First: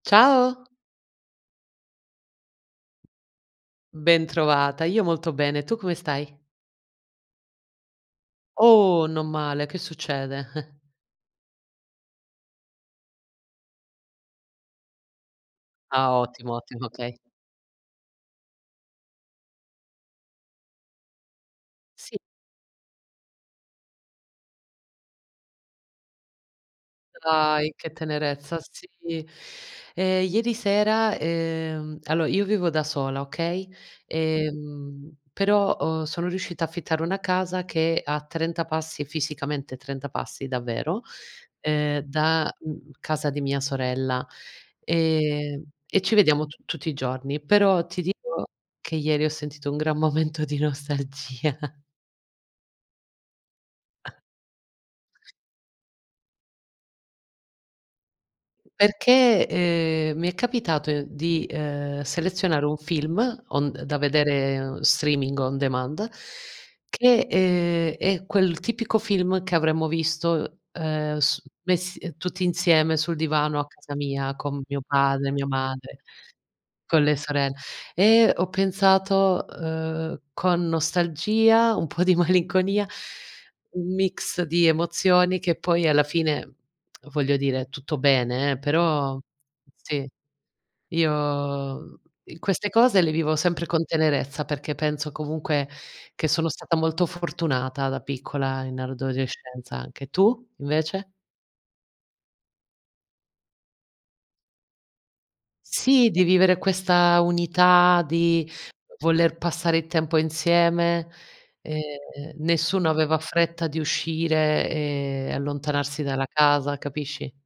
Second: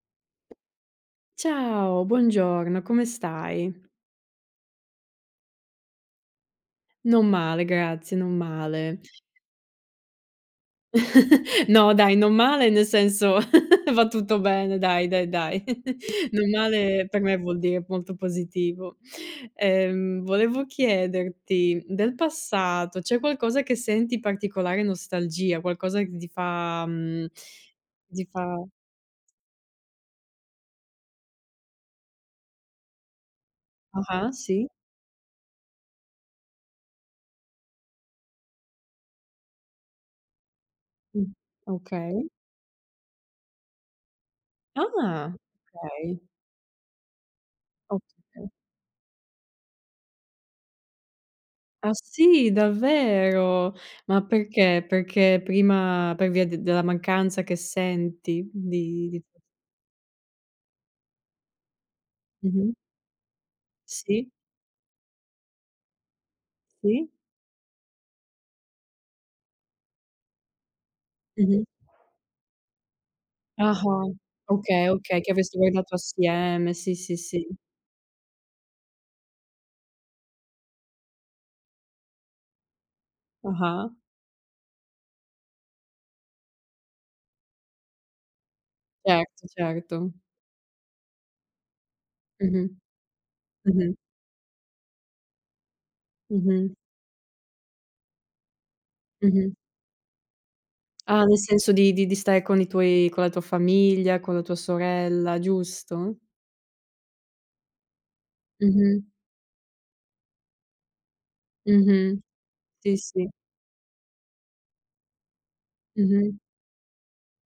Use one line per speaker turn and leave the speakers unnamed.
Ciao.
Ciao, buongiorno, come stai?
Bentrovata, io molto bene. Tu come stai?
Non male, grazie, non male.
Oh! Non male, che succede?
No dai, non male, nel senso va tutto bene dai, dai, dai.
Ah
Non
ottimo, ottimo
male
okay.
per me vuol dire molto positivo. Ehm, volevo chiederti del
Sì.
passato, c'è qualcosa che senti particolare nostalgia? Qualcosa che ti fa, mhmm,
Dai che
ti fa
tenerezza sì. Ehm, ieri sera, ehm allo io vivo da sola, okay,
Ah-ah sì.
ehm, però ho sono riuscita affittare una casa che a 30 passi, fisicamente 30 passi, davvero,
Mh,
ehm,
okay.
da, mhmm, casa di mia sorella,
Ah!
ehm, e ci
Okay.
vediamo tu tutti i giorni. Però ti dico
Okay.
che ieri ho sentito un gran momento di nostalgia.
Ah sì, davvero? Ma perché, perché prima per via d della mancanza che senti di di
Perché, ehm, mi è capitato di, ehm selezionare
Mh-mh.
un film on d da
Sì.
vedere, streaming, on demand,
Sì.
che, ehm, è quel tipico film che avremmo visto, ehm, su
Mh-mh.
messi, ehm, tutti insieme sul divano a casa
Ah-ah
mia con mio
okay, okay, che
padre, mio
avreste guardato
madre,
assieme, sì,
con
sì,
le
sì.
sorell e ho pensato, uhm, con nostalgia, un po' di malinconia,
Ah-ah.
un mix di emozioni, che poi alla fine, voglio dire tutto bene, eh, però
Certo,
sì,
certo.
io i
Mh-mh.
queste cose le vivo sempre con
Mh-mh.
tenerezza perché penso comunque che sono
Mh-mh.
stata molto fortunata da piccola in
Mh-mh.
adolescenza anche, tu invece?
Ah nel senso di di di stare con i tuoi con la tua famiglia, con la tua sorella,
Sì,
giusto?
di vivere questa unità, di
Mh-mh.
voler passare il tempo insieme.
Mh-mh.
Ehm, nessuno
Sì,
aveva
sì.
fretta di uscire e allontanarsi dalla
Mh-mh.
casa, capisci?